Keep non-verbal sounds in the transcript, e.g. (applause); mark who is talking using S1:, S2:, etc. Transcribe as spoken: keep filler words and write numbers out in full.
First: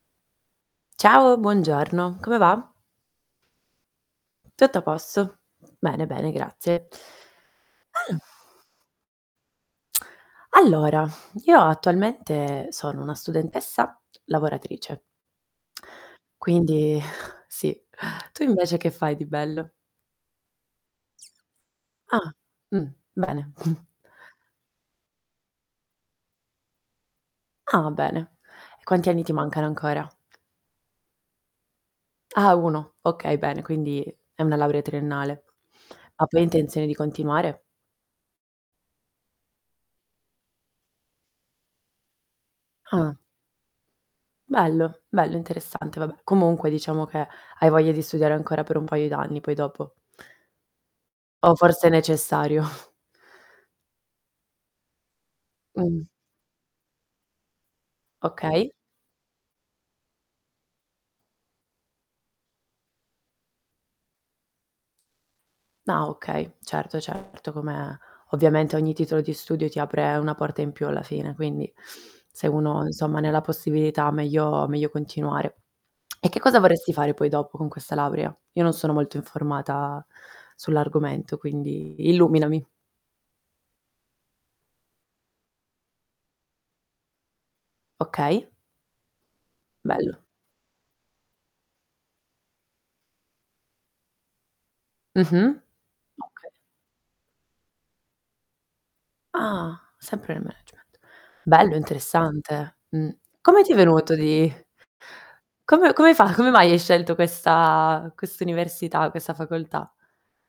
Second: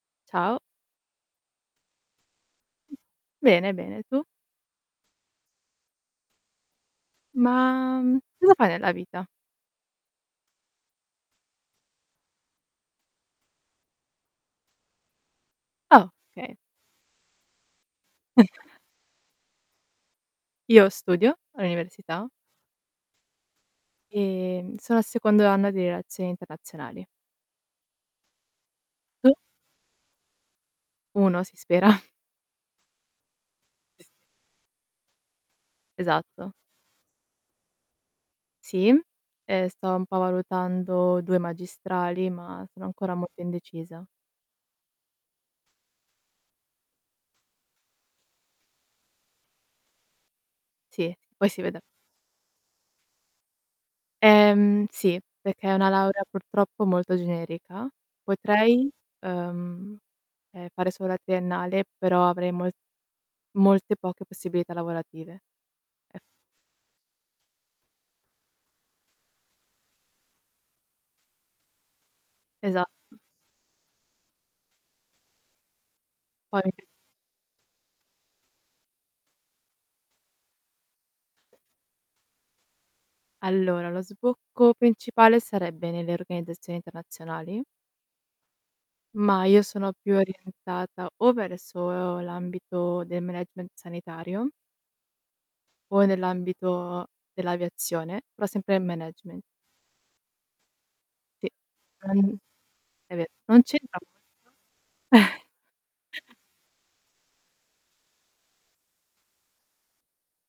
S1: Ciao.
S2: Ciao, buongiorno. Come va?
S1: Mh. Bene, bene, tu?
S2: Tutto a posto. Bene, bene, grazie.
S1: Ma, mhmm,
S2: Allo
S1: cosa fai nella vita?
S2: (smacks lips) Allora, io attualmente sono una studentessa lavoratrice.
S1: Okay.
S2: Quindi, sì. Tu invece che fai di bello?
S1: Io studio all'università
S2: Ah. Mh. Bene. (snorts)
S1: e, mhmm, sono al secondo anno di relazioni internazionali.
S2: Ah, bene. E quanti anni
S1: Tu?
S2: ti mancano ancora?
S1: Uno si spera.
S2: Ah uno. Okay, bene. Quindi è una laurea triennale. Ma, poi hai
S1: Esatto.
S2: intenzione di continuare?
S1: Sì. E, sto un po' valutando due magistrali, ma sono ancora
S2: Ah.
S1: molto indecisa.
S2: Bello, bello, interessante vabbè. Comunque diciamo che hai voglia di studiare ancora per un paio d'anni poi dopo.
S1: Sì, poi
S2: O
S1: si vedrà.
S2: forse è necessario. (snorts)
S1: Ehm, sì, peché è una
S2: Mh.
S1: laurea purtroppo molto generica.
S2: Okay.
S1: Potrei, uhm, ehm, fare solo la triennale, però avrei mol molte poche possibilità lavorative.
S2: Ah
S1: Ef
S2: okay, certo certo come ovviamente ogni titolo di studio ti apre una porta in più alla fine, quindi se uno,
S1: Esatto.
S2: insomma, ne ha la possibilità meglio meglio continuare. (smacks lips) E che cosa
S1: Poi
S2: vorresti fare poi dopo con questa laurea? Io non sono molto informata sull'argomento, quindi illuminami.
S1: Allora lo sbocco principale sarebbe nelle organizzazioni internazionali
S2: Okay.
S1: ma io sono più
S2: Bello.
S1: orientata o verso l'ambito del management sanitario...
S2: Mh-mh.
S1: o
S2: Okay.
S1: nell'ambito dell'aviazione, però sempre nel management.
S2: Ah, sempre nel management.
S1: Sì,
S2: Bello,
S1: è
S2: interessante. Mh.
S1: è ve non
S2: Come ti è
S1: c'entra
S2: venuto
S1: molto.
S2: di
S1: (chuckles)
S2: come come fa come mai hai scelto questa quest'università, questa facoltà?